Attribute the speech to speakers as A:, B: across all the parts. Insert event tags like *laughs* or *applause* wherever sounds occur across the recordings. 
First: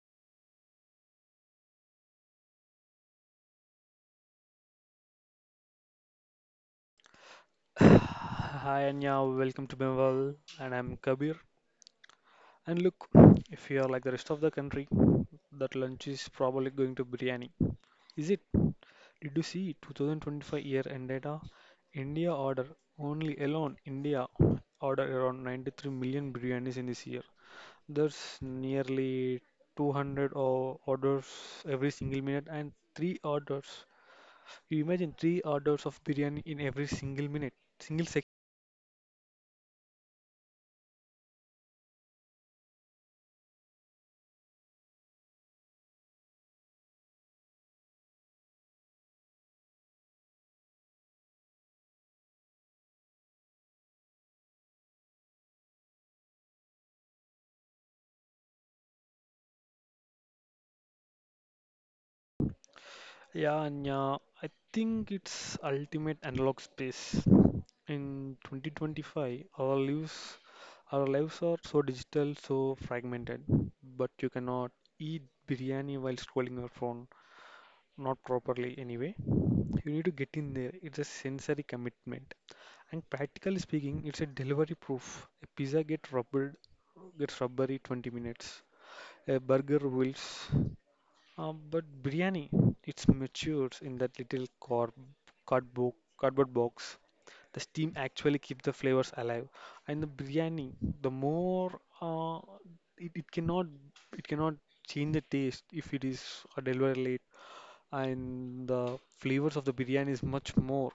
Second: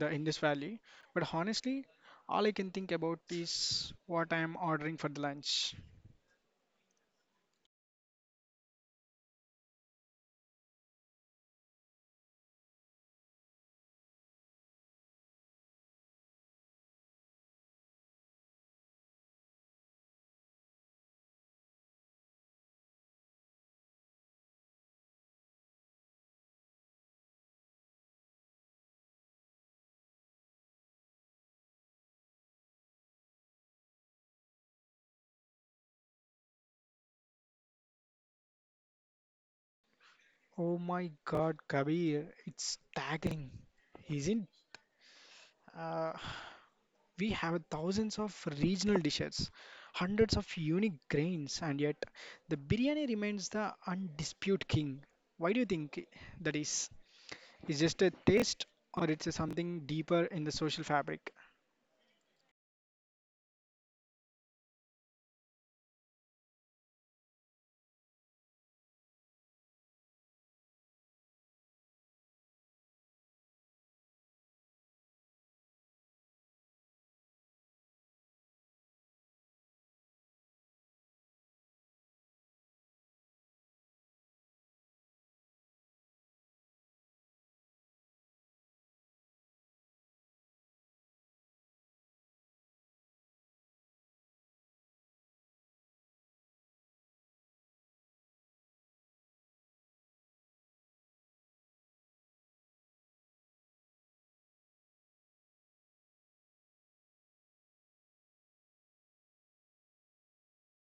A: the Indus Valley. But honestly, all I can think about is what I am ordering for the lunch.
B: Hi Anya, welcome to Bengal, and I'm Kabir. And look, if you are like the rest of the country, that lunch is probably going to biryani. Is it? Did you see 2025-year end data? India order only alone India order around 93 million biryanis in this year. There's nearly 200 orders every single minute and three orders. You imagine three orders of biryani in every single minute, single.
A: Oh my God, Kabir, it's staggering, isn't? We have thousands of regional dishes, hundreds of unique grains, and yet the biryani remains the undisputed king. Why do you think that is? Is just a taste, or it's a something deeper in the social fabric?
B: Yeah, and I think it's ultimate analog space. In 2025, our lives are so digital, so fragmented. But you cannot eat biryani while scrolling your phone, not properly anyway. You need to get in there. It's a sensory commitment. And practically speaking, it's a delivery proof. A gets rubbery 20 minutes. A burger wilts. But biryani, it's matures in that little corb cardboard, cardboard box. The steam actually keeps the flavors alive, and the biryani, the more uh, it, it cannot it cannot change the taste if it is delivered late, and the flavors of the biryani is much more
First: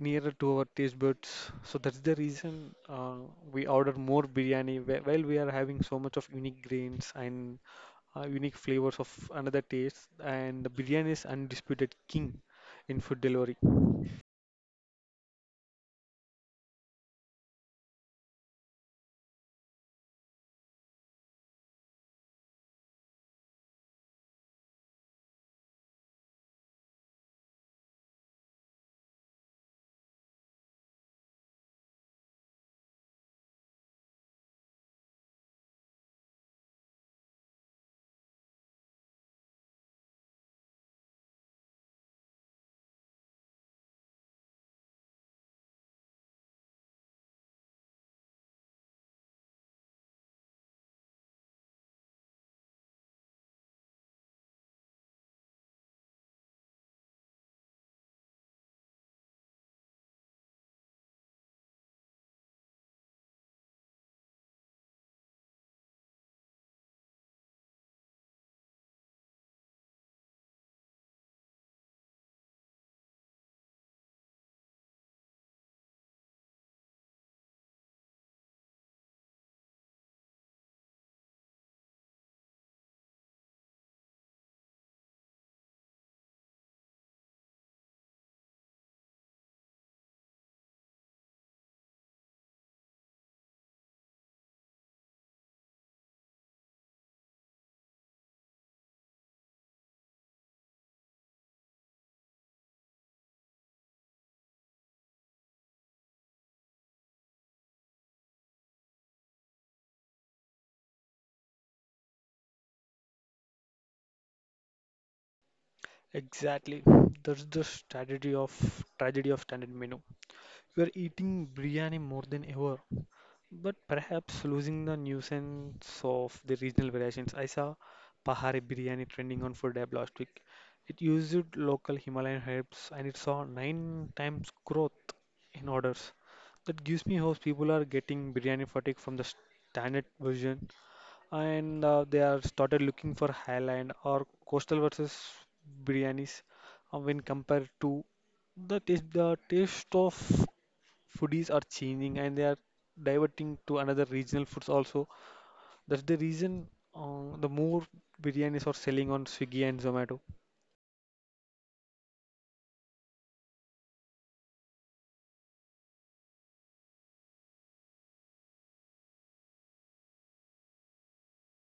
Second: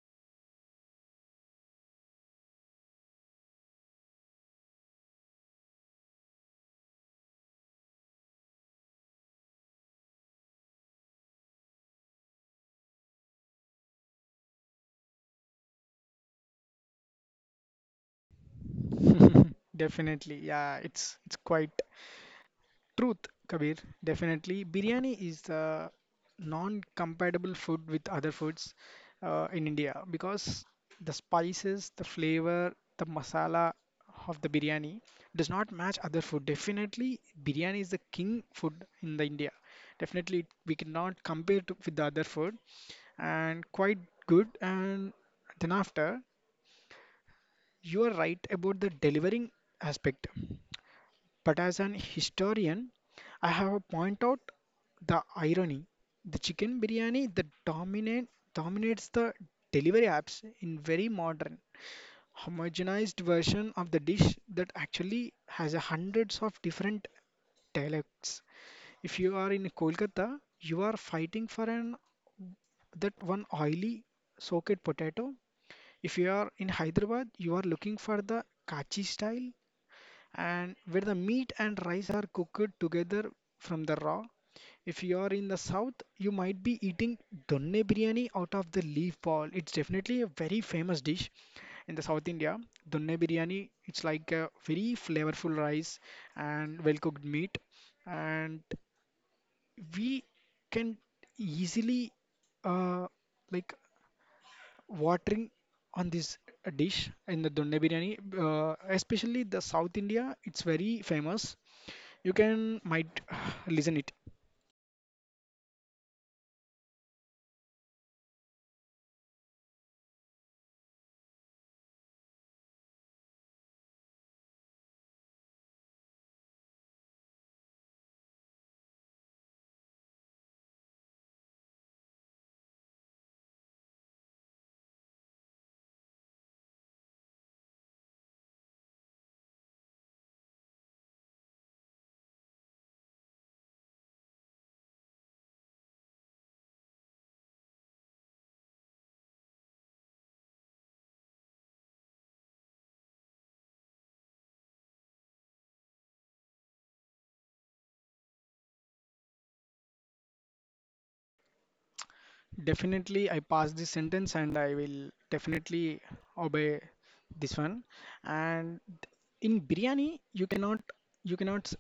B: nearer to our taste buds. So that's the reason we order more biryani while we are having so much of unique grains and unique flavors of another taste, and the biryani is undisputed king in food delivery.
A: *laughs* Definitely, yeah. It's quite Truth, Kabir, definitely. Biryani is non-compatible food with other foods in India because the spices, the flavor, the masala of the biryani does not match other food. Definitely, biryani is the king food in the India. Definitely, we cannot compare to, with the other food, and quite good. And then after, you are right about the delivering aspect. But as an historian, I have to point out the irony. The chicken biryani dominates the delivery apps in very modern, homogenized version of the dish that actually has a hundreds of different dialects. If you are in Kolkata, you are fighting for an that one oily soaked potato. If you are in Hyderabad, you are looking for the kachi style and where the meat and rice are cooked together from the raw. If you are in the south, you might be eating donne biryani out of the leaf ball. It's definitely a very famous dish in the South India. Donne biryani, it's like a very flavorful rice and well-cooked meat, and we can easily uh, like watering on this dish in the donne biryani especially the south india it's very famous you can might *sighs* listen it
B: Exactly, that's the strategy of tragedy of standard menu. We're eating biryani more than ever, but perhaps losing the nuisance of the regional variations. I saw Pahari biryani trending on Food Lab last week. It used local Himalayan herbs and it saw nine times growth in orders. That gives me hope people are getting biryani fatigue from the standard version and they are started looking for highland or coastal versus biryanis when compared to the taste of foodies are changing and they are diverting to another regional foods also. That's the reason the more biryanis are selling on Swiggy and Zomato.
A: definitely I pass this sentence and I will definitely obey this one and in biryani you cannot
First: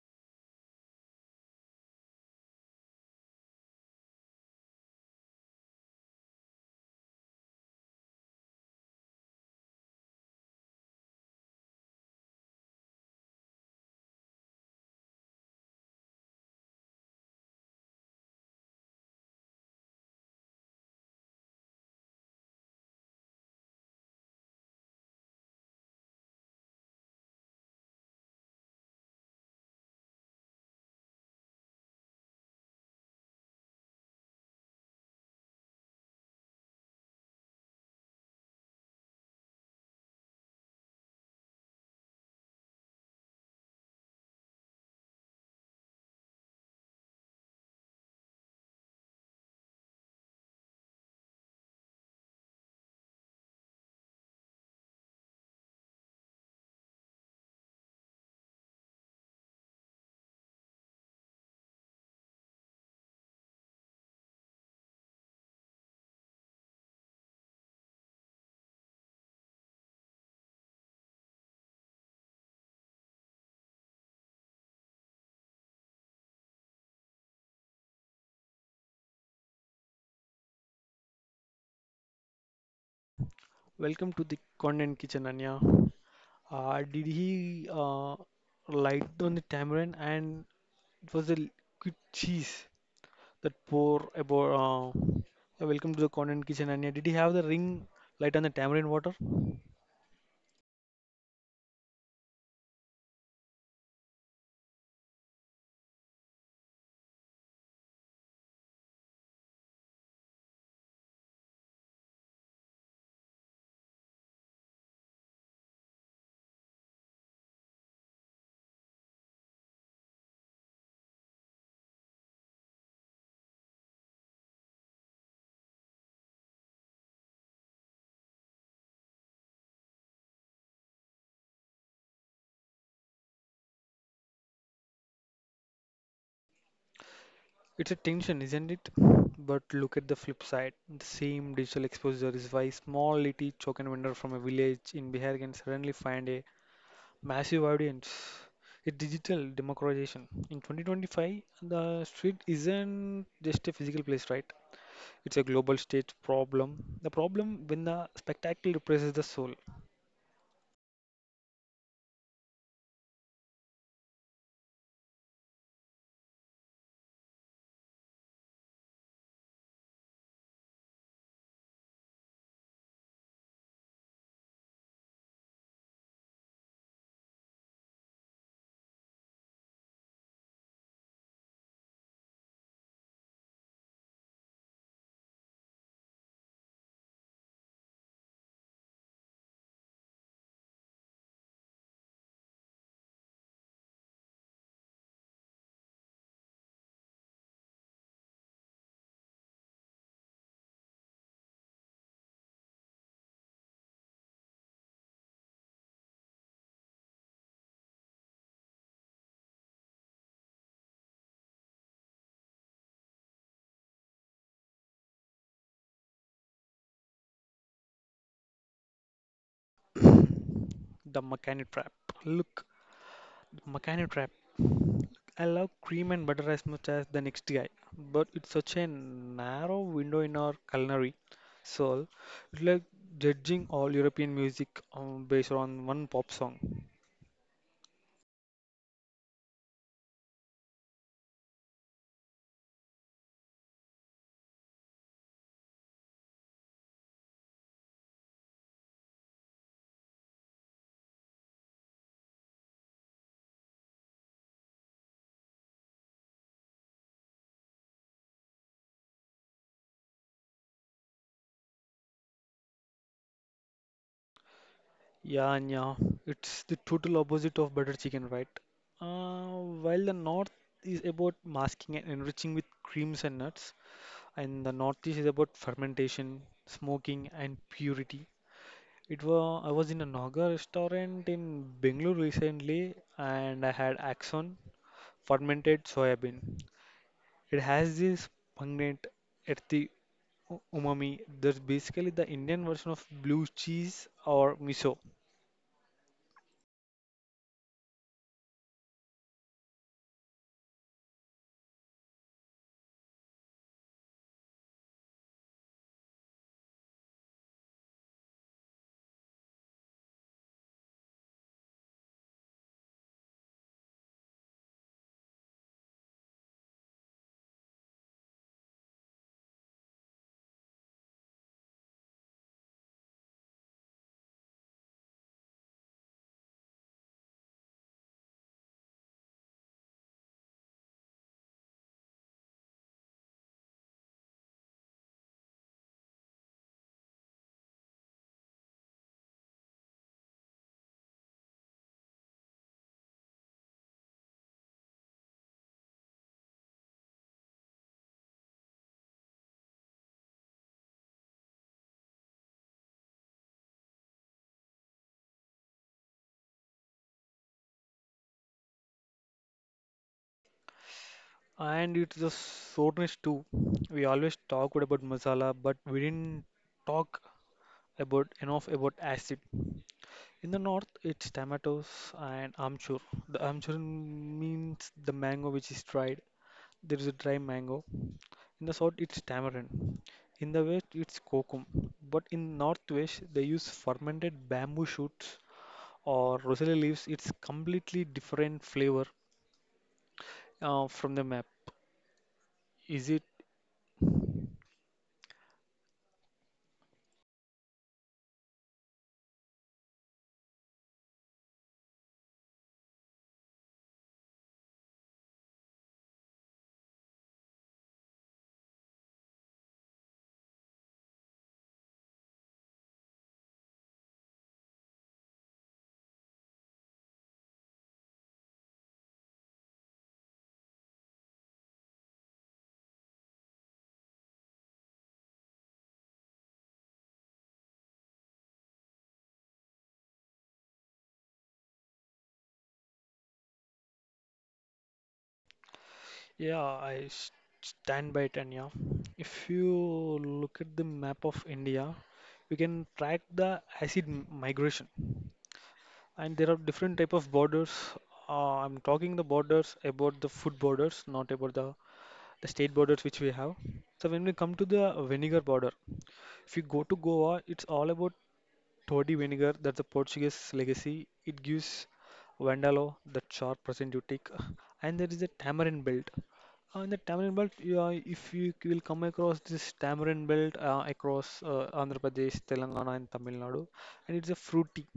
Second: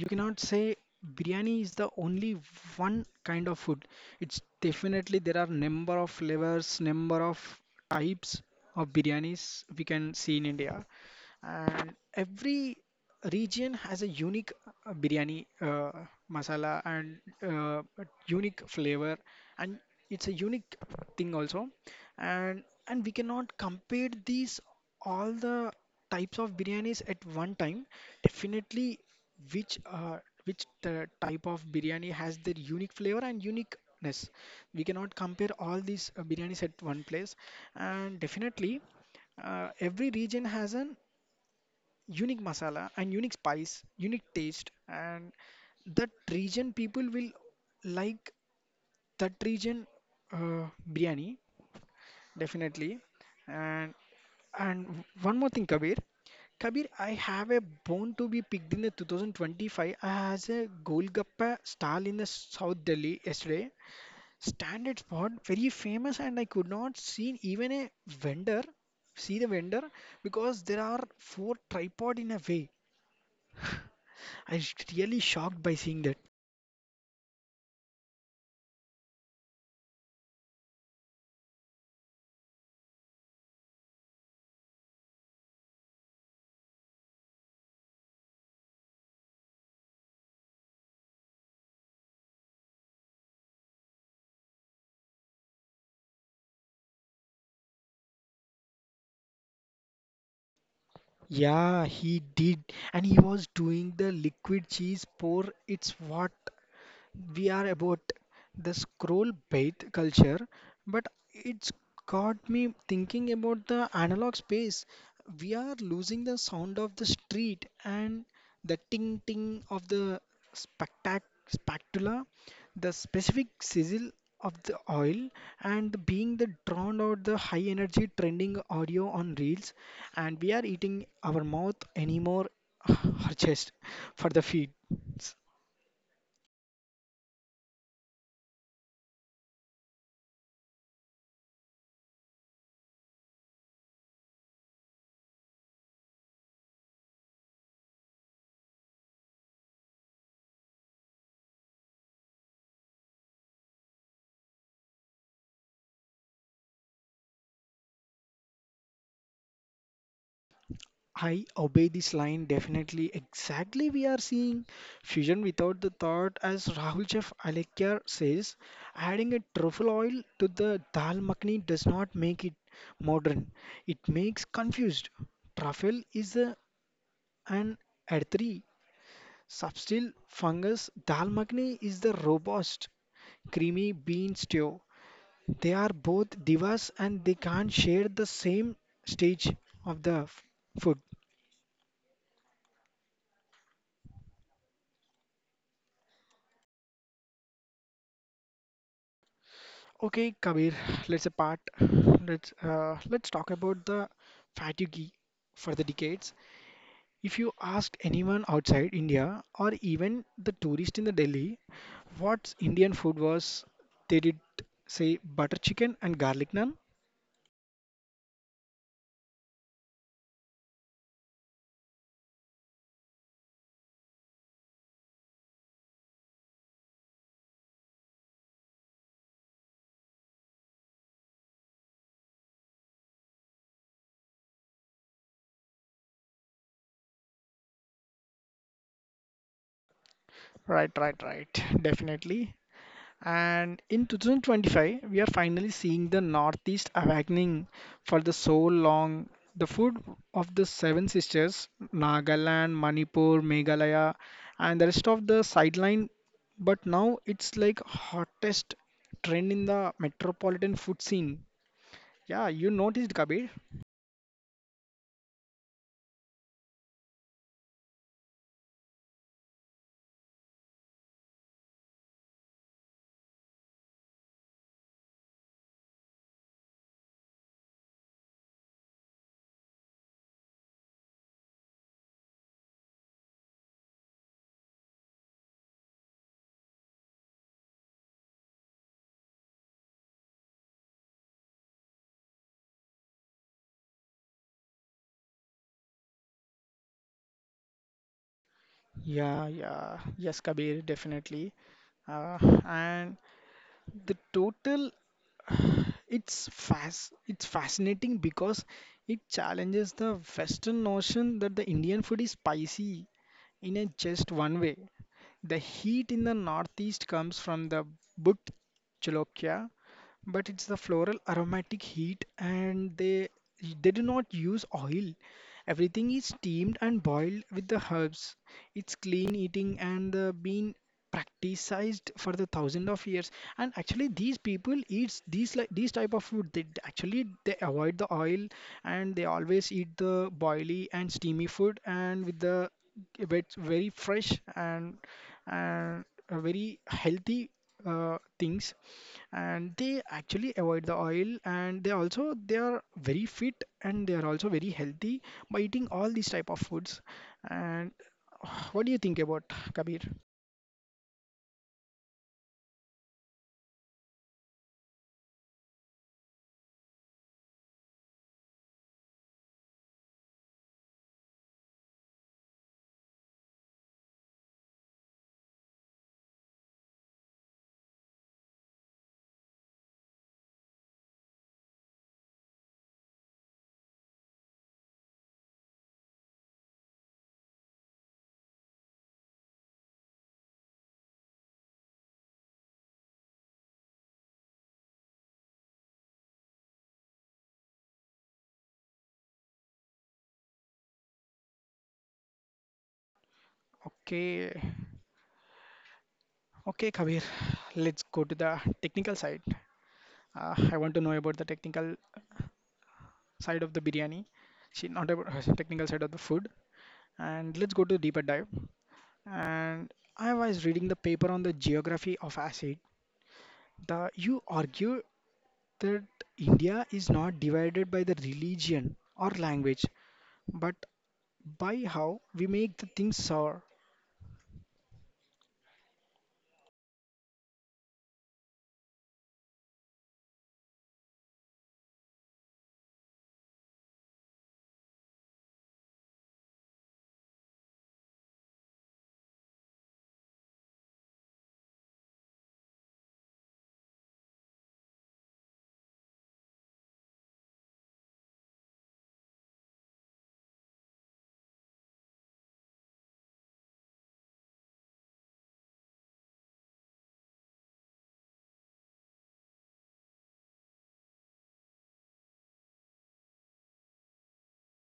A: you cannot say biryani is the only one kind of food it's definitely there are number of flavors number of types of biryanis we can see in india and every region has a unique biryani masala and uh, unique flavor and it's a unique thing also and we cannot compare these all the types of biryanis at one time definitely which are which the type of biryani has their unique flavor and uniqueness. We cannot compare all these biryanis at one place, and definitely every region has an unique masala and unique spice, unique taste, and that region people will like that region uh, biryani definitely and and one more thing, Kabir. Kabir, I have a bone to be picked in the 2025 as a Golgappa stall in the South Delhi yesterday. Standard spot, very famous, and I could not see even a vendor. See the vendor because there are four tripod in a way. I was really shocked by seeing that.
B: Welcome to the content kitchen, Anya. Did he light on the tamarind and it was the liquid cheese that pour about. Welcome to the content kitchen, Anya. Did he have the ring light on the tamarind water?
A: Yeah, he did, and he was doing the liquid cheese pour. It's what we are about the scroll based culture, but it's got me thinking about the analog space. We are losing the sound of the street and the ting ting of the spectac spectula, the specific sizzle of the oil, and the being the drowned out the high energy trending audio on reels, and we are eating our mouth anymore, *sighs* our chest for the feed.
B: It's a tension, isn't it? But look at the flip side. The same digital exposure is why small little token vendor from a village in Bihar can suddenly find a massive audience. It's digital democratization. In 2025, the street isn't just a physical place, right? It's a global stage problem. The problem when the spectacle represses the soul.
A: I obey this line definitely. Exactly, we are seeing fusion without the thought, as Rahul Chef Alekhya says. Adding a truffle oil to the dal makhni does not make it modern. It makes confused. Truffle is a, an earthy, subtle fungus. Dal makhni is the robust, creamy bean stew. They are both divas and they can't share the same stage of the food. Okay, Kabir, let's apart. Let's talk about the fatigue for the decades. If you asked anyone outside India or even the tourist in the Delhi what Indian food was, they did say butter chicken and garlic naan.
B: *clears throat* The mechanic trap. Look, Volcano Trap. I love cream and butter as much as the next guy, but it's such a narrow window in our culinary soul. It's like judging all European music based on one pop song.
A: Right, right, right. Definitely. And in 2025, we are finally seeing the Northeast awakening for the so long. The food of the seven sisters, Nagaland, Manipur, Meghalaya, and the rest of the sideline, but now it's like hottest trend in the metropolitan food scene. Yeah, you noticed, Kabir?
B: Yeah, it's the total opposite of butter chicken, right? Uh, while the north is about masking and enriching with creams and nuts, and the northeast is about fermentation, smoking, and purity. It was I was in a Naga restaurant in Bengaluru recently, and I had axon fermented soybean. It has this pungent, earthy umami that's basically the Indian version of blue cheese or miso.
A: Yeah, yeah, yes, Kabir, definitely. Uh, and the total it's fascinating because it challenges the Western notion that the Indian food is spicy in a just one way. The heat in the northeast comes from the booked chalokia, but it's the floral aromatic heat and they do not use oil everything is steamed and boiled with the herbs it's clean eating and been practiced for the thousand of years and actually these people eat these like these type of food actually they avoid the oil and they always eat the boily and steamy food and with the it's very fresh and very healthy things and they actually avoid the oil and they also they are very fit and they are also very healthy by eating all these type of foods and *sighs* what do you think about kabir
B: And it's the soreness too. We always talked about masala, but we didn't talk about enough about acid. In the north, it's tomatoes and amchur. The amchur means the mango which is dried. There is a dry mango. In the south, it's tamarind. In the west, it's kokum. But in northwest, they use fermented bamboo shoots or rosella leaves. It's completely different flavor from the map. Is it?
A: okay okay kabir let's go to the technical side I want to know about the technical side of the biryani see not about *laughs* technical side of the food and let's go to deeper dive and I was reading the paper on the geography of acid the you argue that India is not divided by the religion or language, but by how we make the things sour.
B: Yeah, I s- Stand by it. And yeah, if you look at the map of India, we can track the acid migration and there are different type of borders. I'm talking the borders about the food borders, not about the state borders which we have. So when we come to the vinegar border, if you go to Goa, it's all about toddy vinegar. That's a Portuguese legacy. It gives Vandalo, the sharp present you take, and there is a tamarind belt. In the tamarind belt, you are, if you will come across this tamarind belt across Andhra Pradesh, Telangana, and Tamil Nadu, and it's a fruity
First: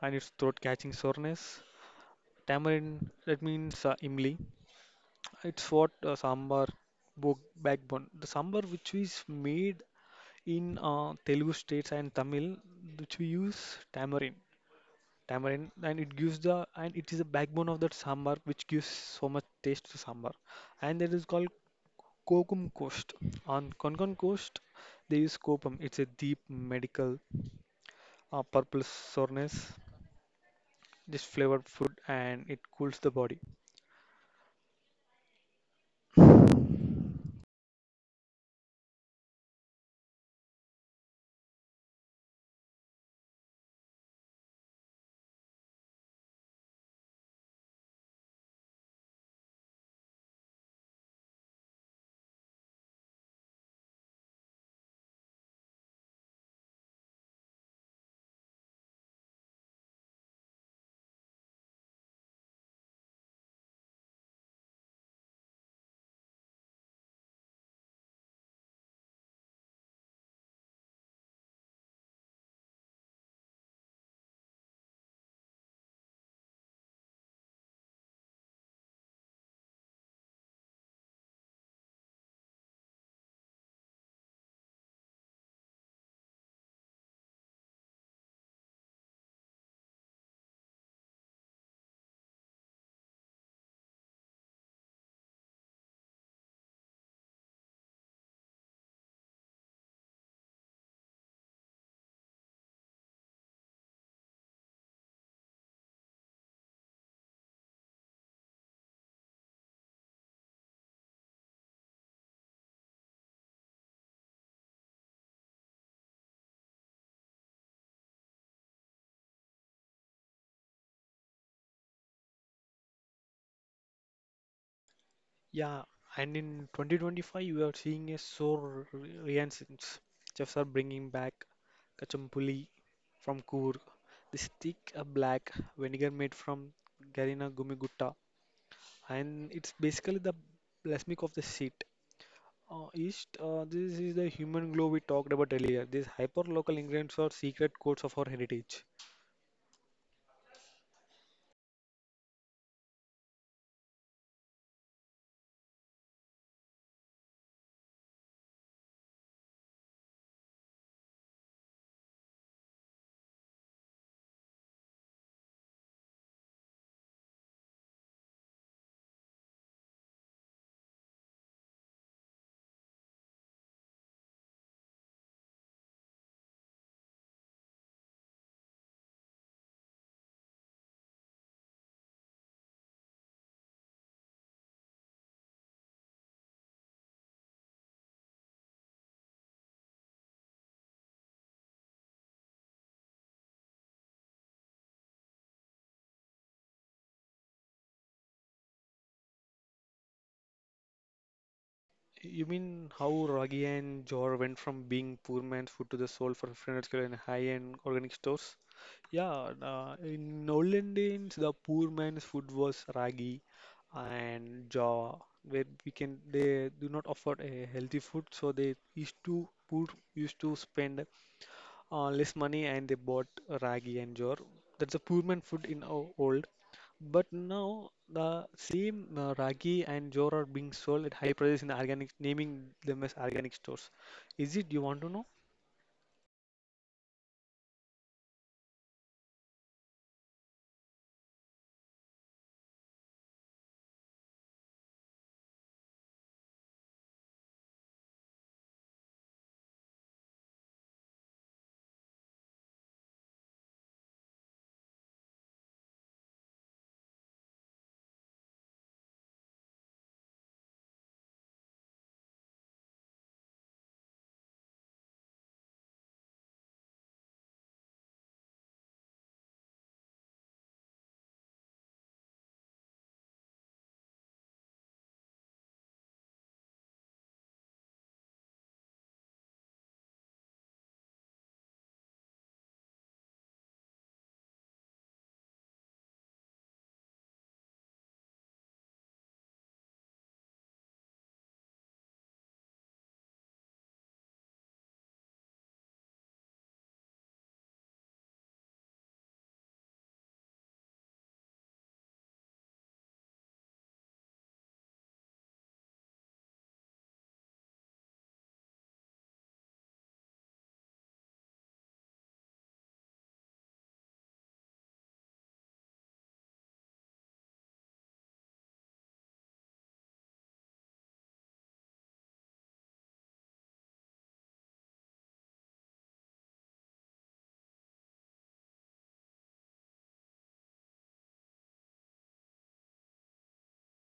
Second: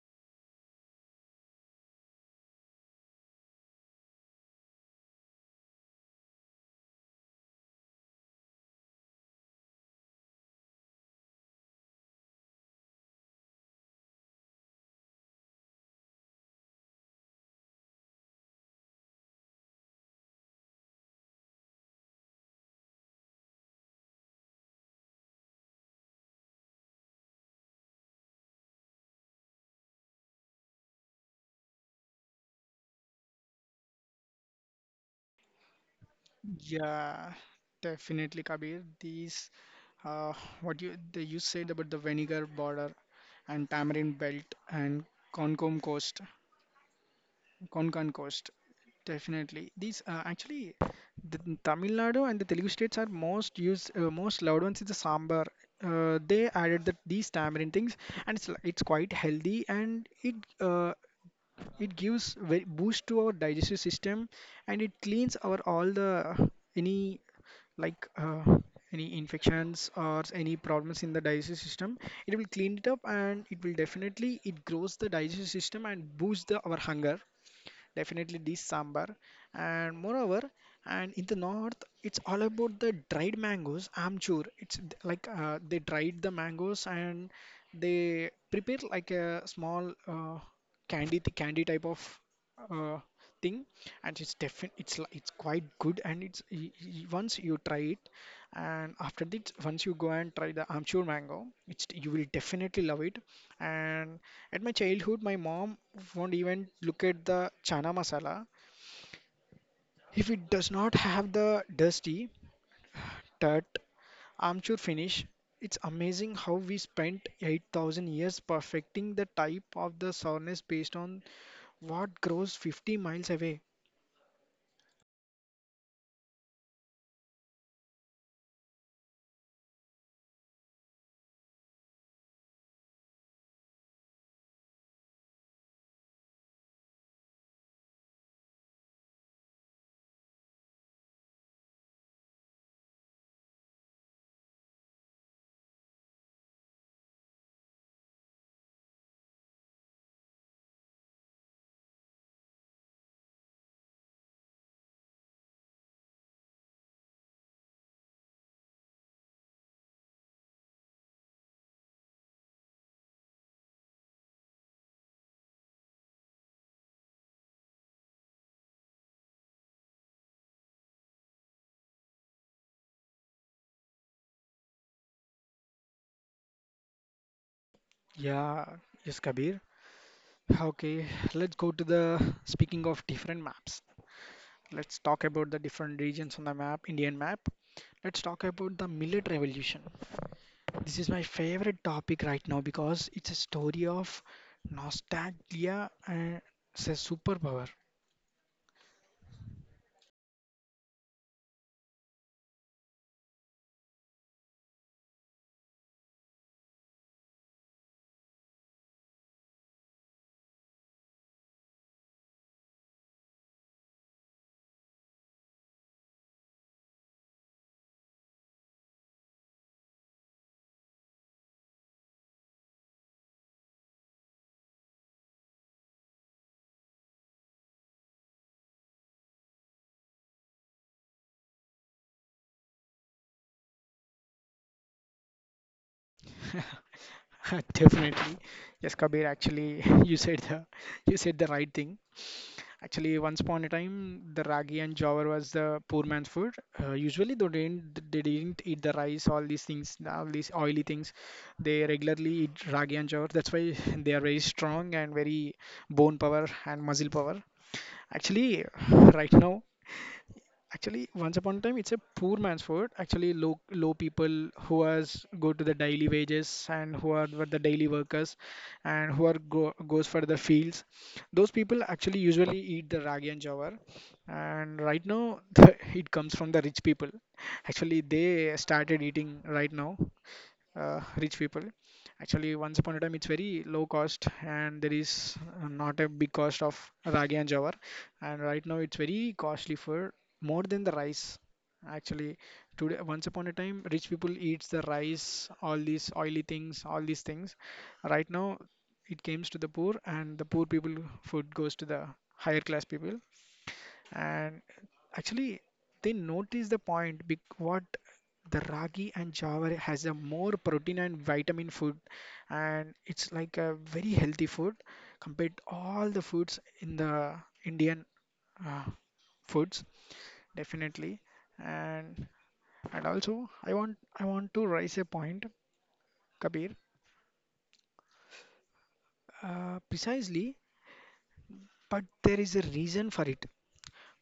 B: and it's throat catching soreness. Tamarind, that means imli. It's what sambar book backbone. The sambar which is made in Telugu states and Tamil, which we use tamarind, tamarind, and it gives the and it is the backbone of that sambar which gives so much taste to sambar, and that is called Kokum Coast. On Konkan Coast, they use Kopam. It's a deep medical purple soreness, just flavored food, and it cools the body.
A: Yeah, definitely, Kabir. These, uh, what you the, you said about the vinegar border and tamarind belt and Concom coast. Konkan coast, definitely. These actually, the Tamil Nadu and the Telugu states are most used, most loved ones is the sambar. They added that these tamarind things, and it's quite healthy, and it uh, it gives very boost to our digestive system, and it cleans our all the any like any infections or any problems in the digestive system. It will clean it up, and it will definitely it grows the digestive system and boosts the our hunger definitely this sambar and moreover and in the north it's all about the dried mangoes amchur like they dried the mangoes and they prepare like a small candy the candy type of uh, thing and it's definitely it's quite good and once you try it and after this once you go and try the amchur mango it's you will definitely love it and at my childhood, my mom won't even look at the chana masala. If it does not have the dusty, tart, amchur finish, it's amazing how we spent 8,000 years perfecting the type of the sourness based on what grows 50 miles away.
B: Yeah, and in 2025, you are seeing a so renaissance. Chefs are bringing back kachampuli from Coorg, this thick black vinegar made from Garina Gumigutta, and it's basically the balsamic of the seat. East, this is the human glow we talked about earlier. These hyper-local ingredients are secret codes of our heritage.
A: Yeah, yes, Kabir. Okay, let's go to the speaking of different maps. Let's talk about the different regions on the map, Indian map. Let's talk about the millet revolution. This is my favorite topic right now because it's a story of nostalgia and it's a superpower.
B: You mean how Ragi and Jor went from being poor man's food to the soul for 500 kilo in high-end organic stores? Yeah, in olden days, the poor man's food was ragi and jaw, where we can they do not offer a healthy food, so they used to poor used to spend less money and they bought ragi and jor. That's a poor man food in old. But now the same ragi and jor are being sold at high prices in organic, naming them as organic stores. Is it? You want to know?
A: *laughs* Definitely. Yes, Kabir, actually, *laughs* you said the right thing. Actually, once upon a time, the ragi and jawar was the poor man's food. Usually, they didn't eat the rice, all these things, all these oily things. They regularly eat ragi and jawar. That's why *laughs* they are very strong and very bone power and muscle power. Actually, *laughs* right now, Actually, once upon a time, it's a poor man's food. Actually, low low people who has go to the daily wages and who are the daily workers and who are goes for the fields. Those people actually usually eat the ragi and jawar. And right now, *laughs* the, it comes from the rich people. Actually, they started eating right now rich people. Actually, once upon a time, it's very low cost, and there is not a big cost of ragi and jawar. And right now, it's very costly for more than the rice. Actually, today, once upon a time, rich people eats the rice, all these oily things, all these things. Right now, it comes to the poor, and the poor people food goes to the higher class people and actually they notice the point what the ragi and jawar has a more protein and vitamin food and it's like a very healthy food compared to all the foods in the indian uh, foods definitely and and also i want to raise a point kabir precisely but there is a reason for it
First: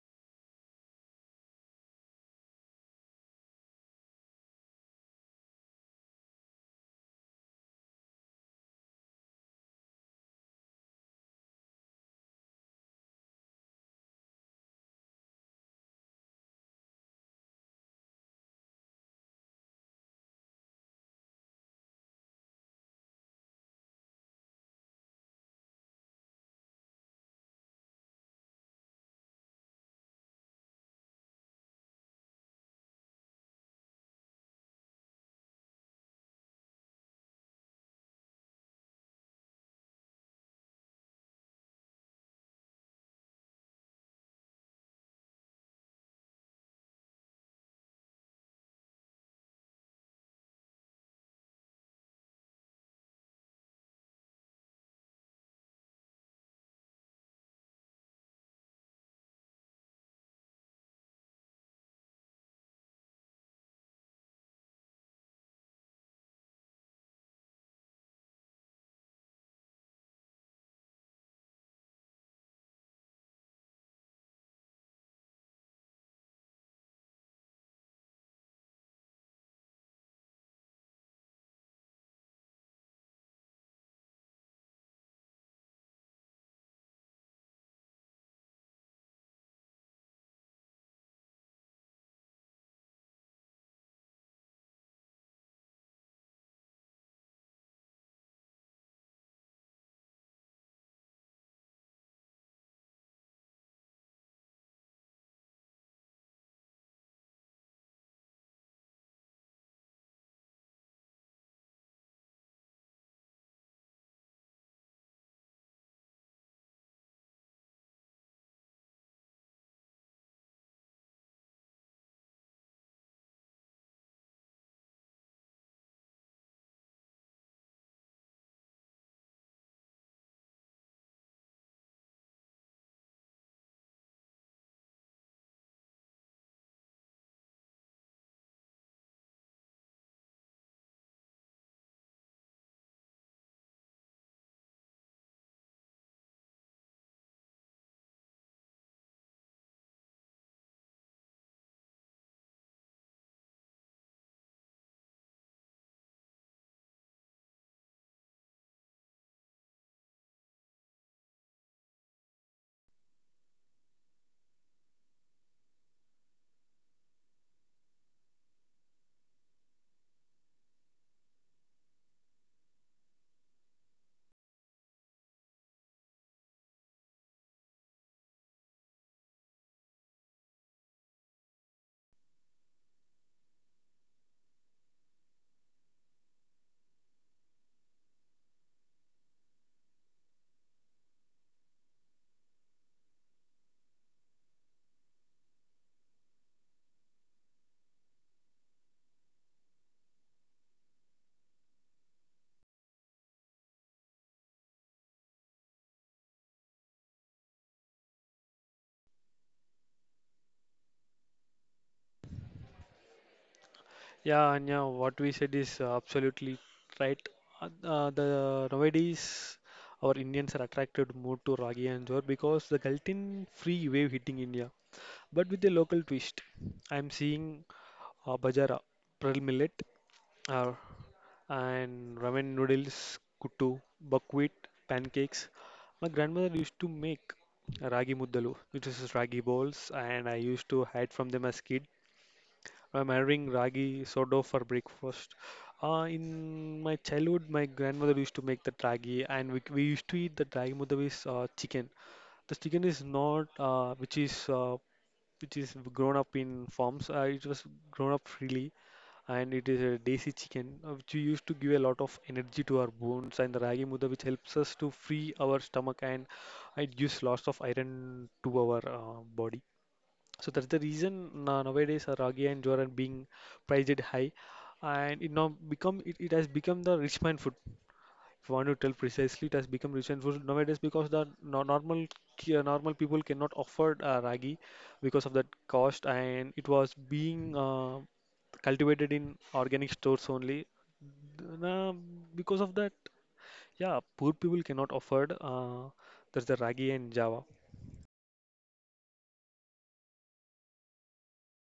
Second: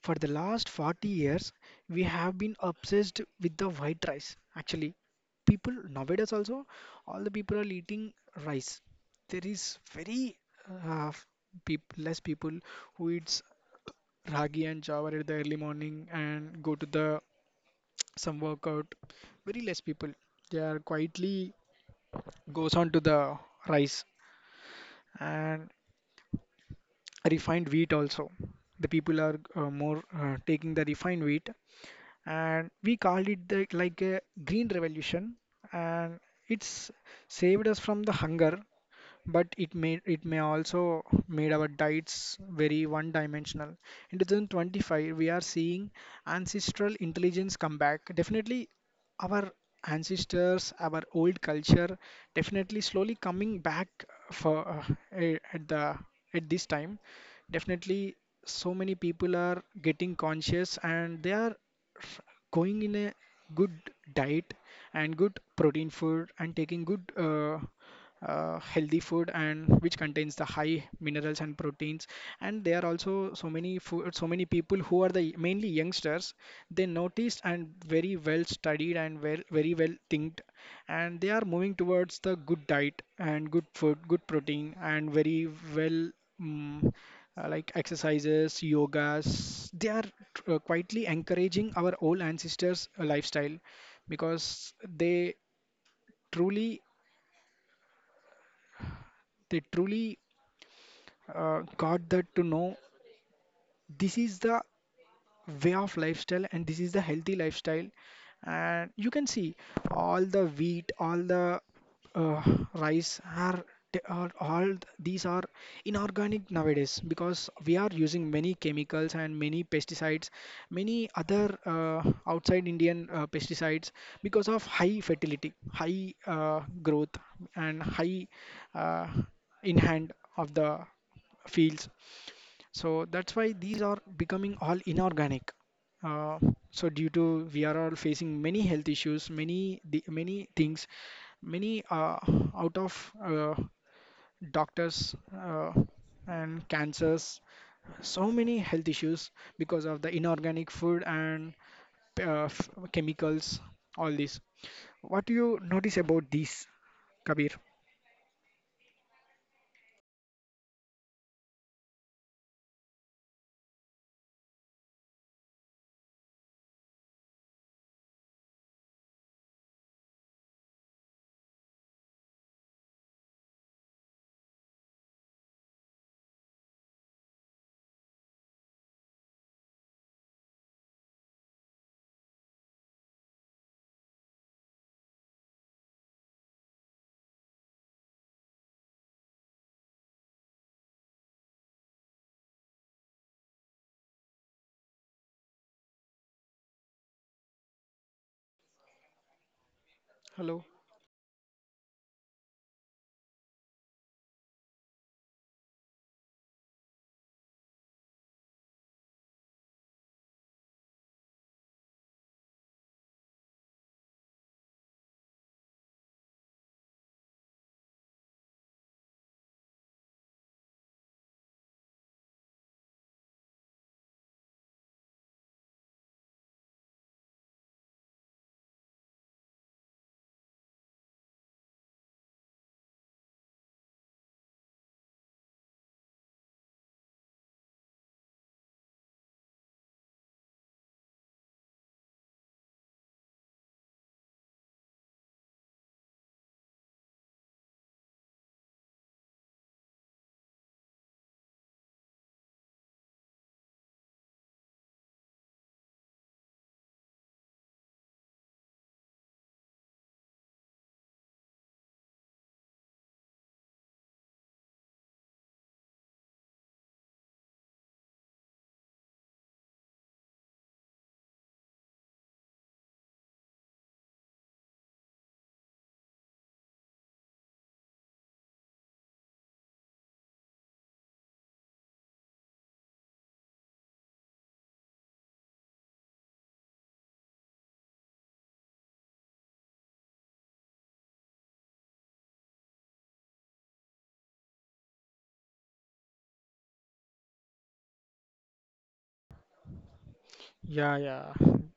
A: For the last 40 years, we have been obsessed with the white rice. Actually, people nowadays also, all the people are eating rice. There is very uh, less people who eats ragi and jawar at the early morning and go to the some workout. Very less people. They are quietly goes on to the rice and refined wheat also. The people are more taking the refined wheat, and we called it the, like a green revolution, and it's saved us from the hunger, but it may also made our diets very one dimensional. In 2025, we are seeing ancestral intelligence come back. Definitely, our ancestors, our old culture, definitely slowly coming back for at the at this time. Definitely so many people are getting conscious, and they are going in a good diet and good protein food and taking good healthy food and which contains the high minerals and proteins. And there are also so many food, so many people who are the mainly youngsters, they noticed and very well studied and very well thinked, and they are moving towards the good diet and good food, good protein, and very well, mm like exercises, yogas. They are quietly encouraging our old ancestors' lifestyle because they truly, they truly got that to know this is the way of lifestyle, and this is the healthy lifestyle. And you can see all the wheat, all the uh, rice are, they are all these are inorganic nowadays because we are using many chemicals and many pesticides, many other outside indian pesticides because of high fertility, high growth, and high uh, in hand of the fields. So that's why these are becoming all inorganic. uh, so due to we are all facing many health issues, many things, many out of doctors, and cancers, so many health issues because of the inorganic food and chemicals, all this. What do you notice about these, Kabir? Hello.
B: Yeah, Anya, what we said is absolutely right. The Nowadays our Indians are attracted more to ragi and jor because the gluten-free wave hitting India, but with a local twist. I am seeing bajara, pearl millet, uh, and ramen noodles, kuttu, buckwheat, pancakes. My grandmother used to make ragi muddalu, which is ragi balls, and I used to hide from them as kid. I'm having ragi soda for breakfast. In my childhood, my grandmother used to make the ragi, and we used to eat the ragi mudda with chicken. The chicken is not, which is grown up in farms. It was grown up freely, and it is a desi chicken which used to give a lot of energy to our bones and the ragi muda which helps us to free our stomach and it gives lots of iron to our body. So that's the reason nowadays ragi and jowar are being priced high and it has become the rich man food. If you want to tell precisely, it has become rich and food nowadays because the normal normal people cannot afford ragi because of that cost and it was being cultivated in organic stores only. Th- nah, because of that, yeah, poor people cannot afford there's the ragi and java.
A: Yeah, yeah,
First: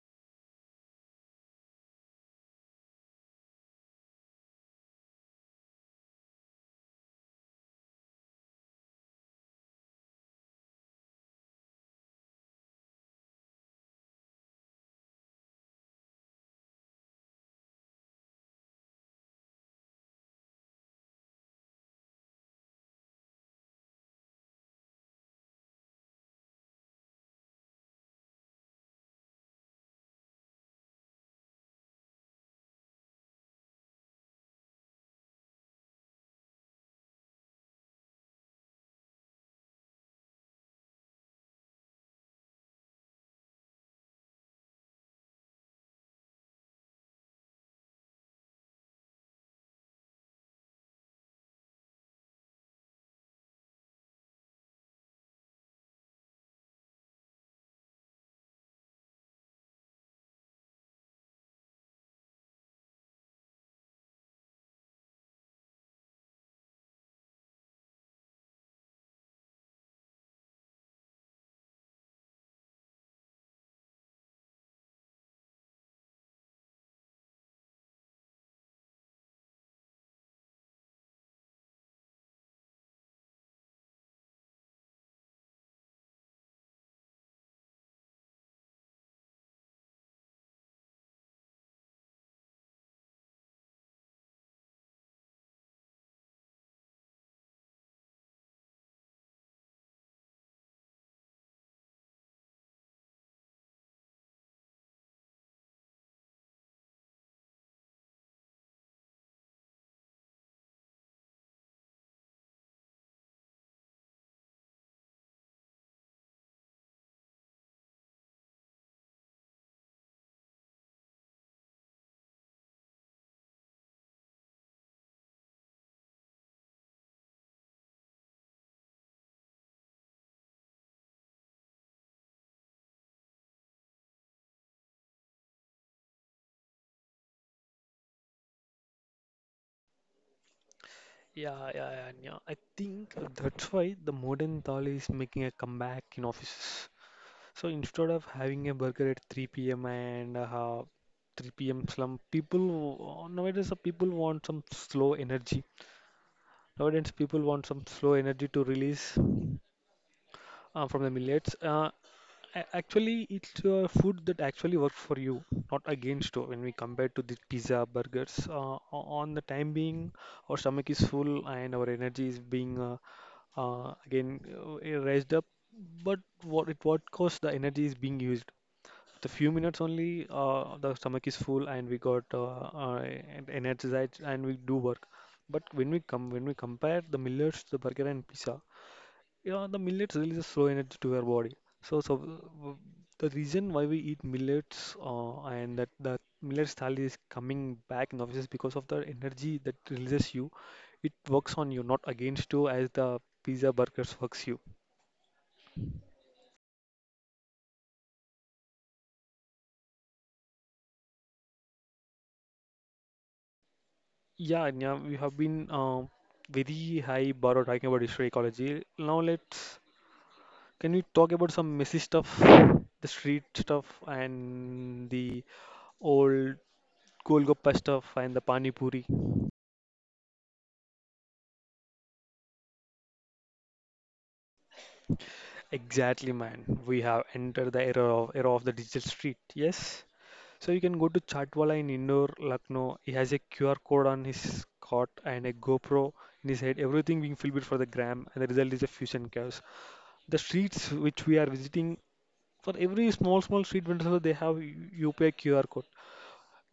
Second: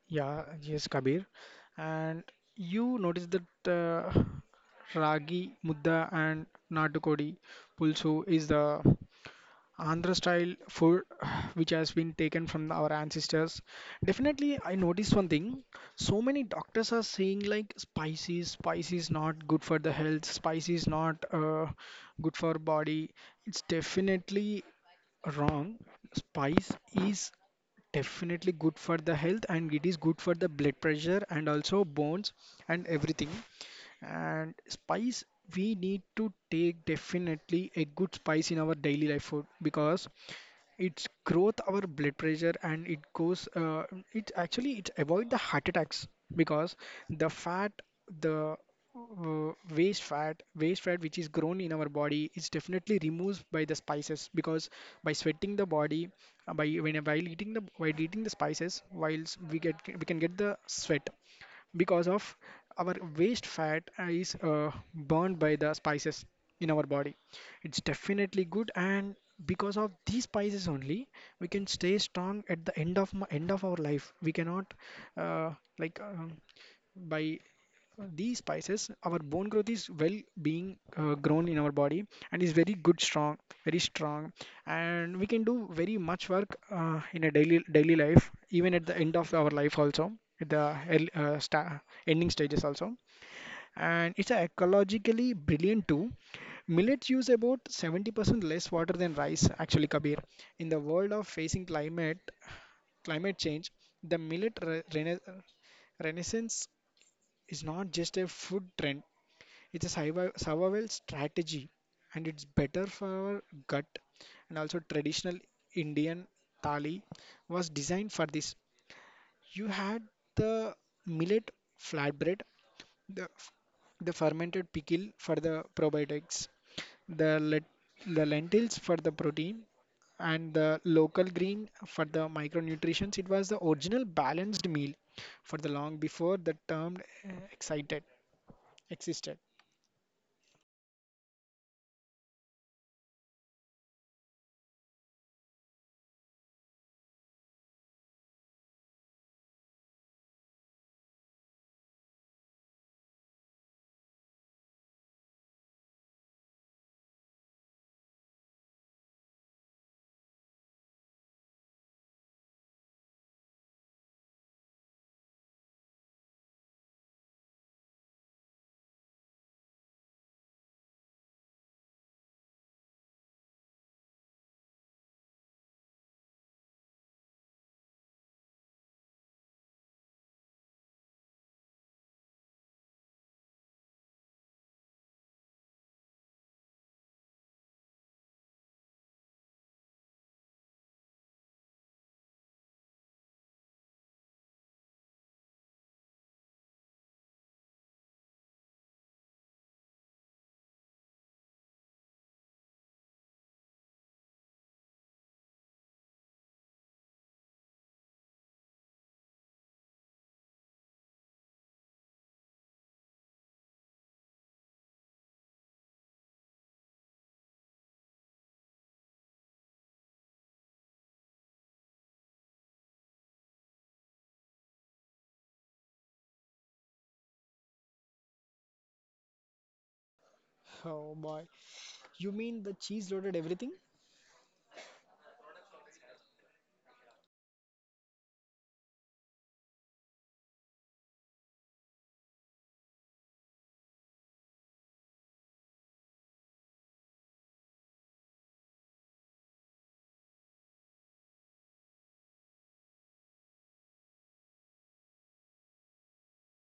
A: yeah, yes, Kabir. And you notice that ragi, mudda, and natukodi pulsu is the Andhra style food *sighs* which has been taken from our ancestors. Definitely, I noticed one thing. So many doctors are saying like spices, spices not good for the health, spices not good for body. It's definitely wrong. Spice is definitely good for the health, and it is good for the blood pressure and also bones and everything. And spice, we need to take definitely a good spice in our daily life food because it's growth our blood pressure, and it goes it actually it avoid the heart attacks because the fat the waste fat which is grown in our body is definitely removed by the spices because by sweating the body, by when while eating the spices, whilst we can get the sweat because of our waste fat is burned by the spices in our body. It's definitely good, and because of these spices only, we can stay strong at the end of end of our life. We cannot uh, like um, by these spices, our bone growth is well being grown in our body and is very good, strong, very strong, and we can do very much work in a daily life, even at the end of our life also, at the early, sta ending stages also. And it's a ecologically brilliant too. Millets use about 70% less water than rice, actually, Kabir. In the world of facing climate change, the renaissance is not just a food trend; it's a survival strategy, and it's better for our gut. And also, traditional Indian thali was designed for this. You had the millet flatbread, the, the fermented pickle for the probiotics, the, let, the lentils for the protein, and the local green for the micronutrients. It was the original balanced meal for the long before the term excited existed.
B: Yeah. I think that's why the modern thali is making a comeback in offices. So instead of having a burger at 3 p.m. and 3 p.m. slump, nowadays the people want some slow energy. Nowadays people want some slow energy to release from the millets. Actually, it's food that actually works for you, not against you. When we compare to the pizza, burgers, on the time being, our stomach is full and our energy is being again raised up. But what it what costs the energy is being used. The few minutes only, the stomach is full and we got energized and we do work. But when we compare the millets, the burger and pizza, yeah, the millets releases slow energy to our body. So, so uh, the reason why we eat millets and that the millet style is coming back in offices because of the energy that releases you. It works on you, not against you, as the pizza burgers works you. Yeah, Anya, we have been very high bar of talking about history ecology. Now let's can we talk about some messy stuff, the street stuff and the old Golgappa stuff and the Pani Puri.
A: Oh boy, you mean the cheese loaded everything?
B: Exactly, man. We have entered the era of the digital street. Yes. So you can go to Chatwala in Indore, Lucknow. He has a QR code on his cot and a GoPro in his head. Everything being filmed for the gram, and the result is a fusion chaos. The streets which we are visiting, for every small street vendor they have UPI QR code.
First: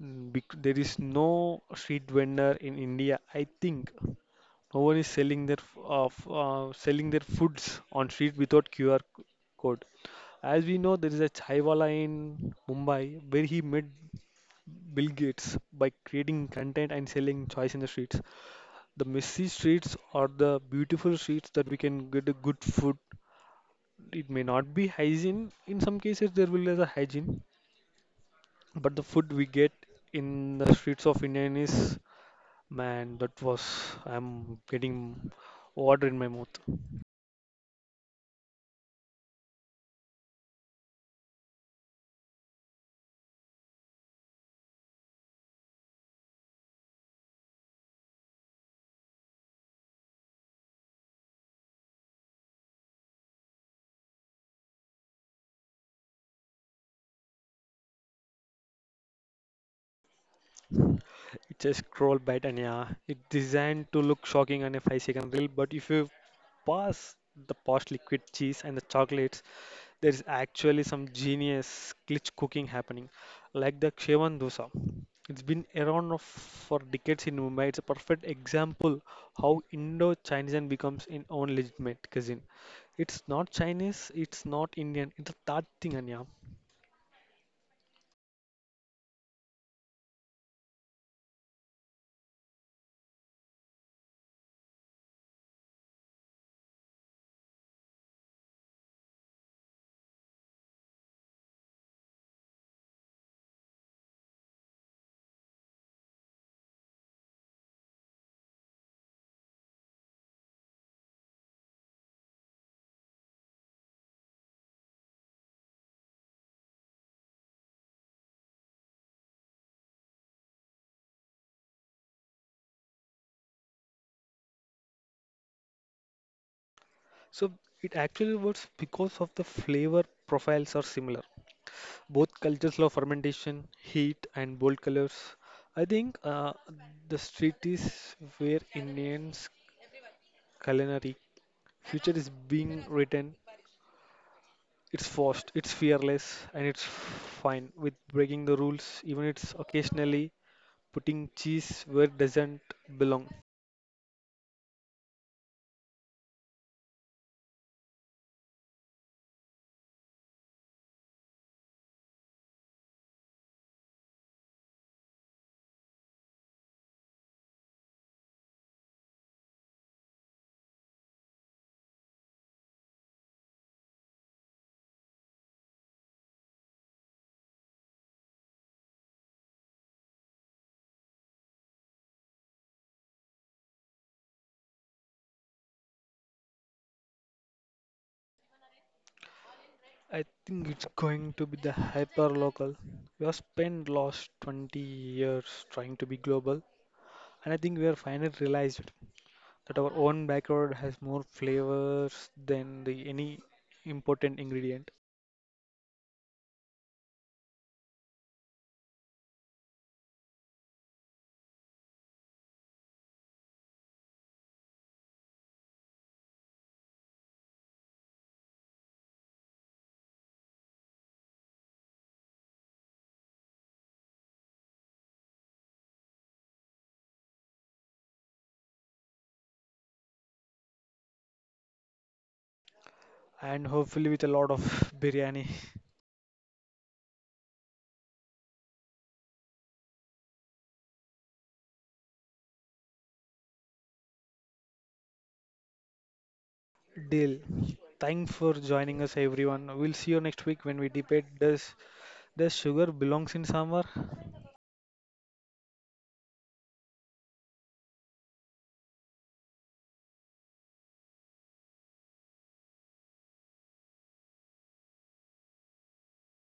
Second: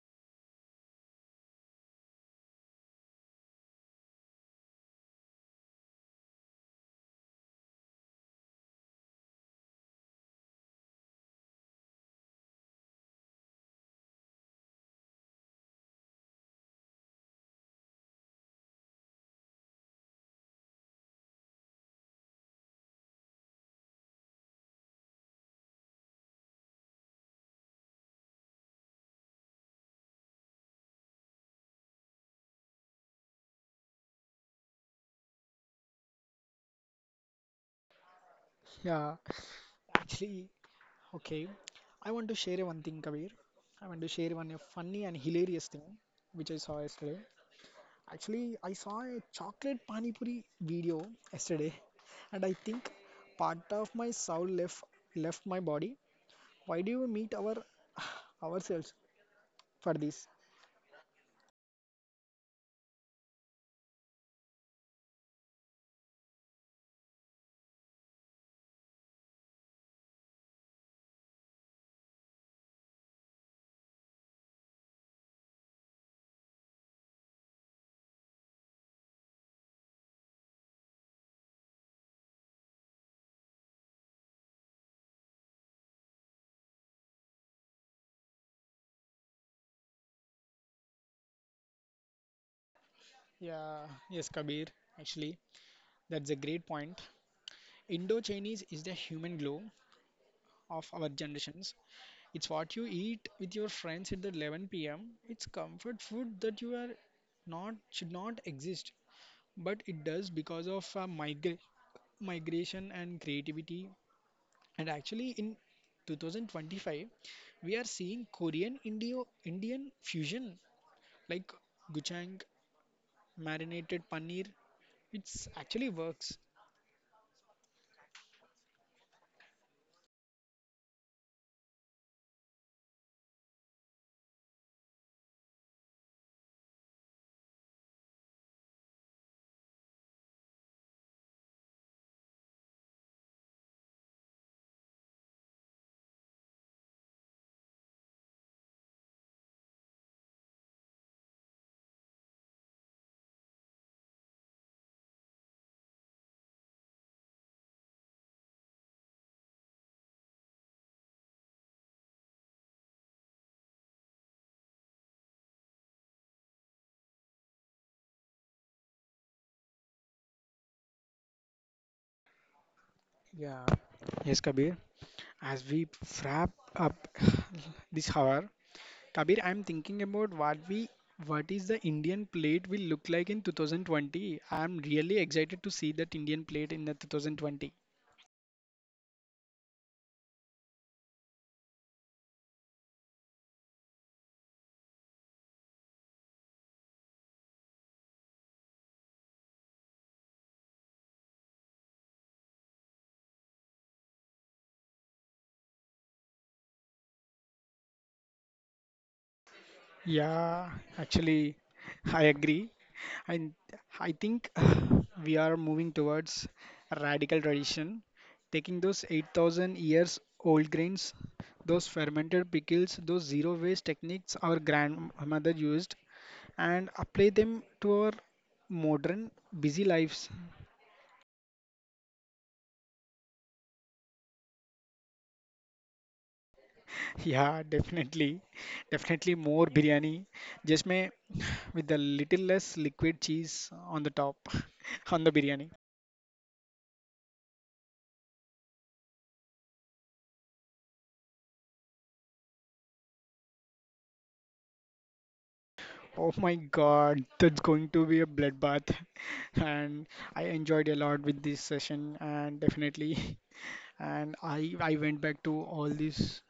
B: There is no street vendor in India, I think. No one is selling their selling their foods on street without QR code. As we know, there is a chaiwala in Mumbai where he met Bill Gates by creating content and selling choice in the streets. The messy streets are the beautiful streets that we can get a good food. It may not be hygiene. In some cases, there will be a hygiene, but the food we get in the streets of Indian is, man, that was, I'm getting water in my mouth.
A: Yeah, actually, okay. I want to share one thing, Kabir. I want to share one a funny and hilarious thing which I saw yesterday. Actually, I saw a chocolate pani puri video yesterday, *laughs* and I think part of my soul left my body. Why do you meet our *sighs* ourselves for this?
B: It's a scroll bite, and yeah, it's designed to look shocking on a 5 second reel, but if you pass the past liquid cheese and the chocolates there is actually some genius glitch cooking happening, like the Shevan dosa. It's been around for decades in Mumbai. It's a perfect example how Indo-Chinese becomes in own legitimate cuisine. It's not Chinese, it's not Indian, it's a Tat thing, Anya.
A: Yeah, yes, Kabir. Actually, that's a great point. Indo-Chinese is the human glow of our generations. It's what you eat with your friends at the 11 p.m. It's comfort food that you are not should not exist, but it does because of migration and creativity. And actually, in 2025, we are seeing Korean Indio Indian fusion like gochujang, marinated paneer. It's actually works.
B: So it actually works because of the flavor profiles are similar. Both cultures love fermentation, heat, and bold colors. I think the street is where Indians culinary future is being written. It's fast, it's fearless, and it's fine with breaking the rules, even it's occasionally putting cheese where it doesn't belong.
A: Yeah. Yes, Kabir. As we wrap up *sighs* *laughs* this hour, Kabir, I'm thinking about what is the Indian plate will look like in 2020. I'm really excited to see that Indian plate in the 2020.
B: I think it's going to be the hyper local. We have spent last 20 years trying to be global, and I think we are finally realized that our own backyard has more flavors than the any important ingredient,
A: Yeah, actually, I agree. And I think *sighs* we are moving towards a radical tradition, taking those 8,000 years old grains, those fermented pickles, those zero waste techniques our grandmother used, and apply them to our modern busy lives. *laughs*
B: and hopefully with a lot of *laughs* biryani.
A: Yeah, definitely. Definitely more biryani, just may *sighs* with a little less liquid cheese on the top *laughs* on the biryani.
B: Deal. Thanks for joining us, everyone. We'll see you next week when we debate does sugar belongs in summer?
A: Oh my God, that's going to be a bloodbath. *laughs* And I enjoyed a lot with this session and definitely. *laughs* And I went back to all these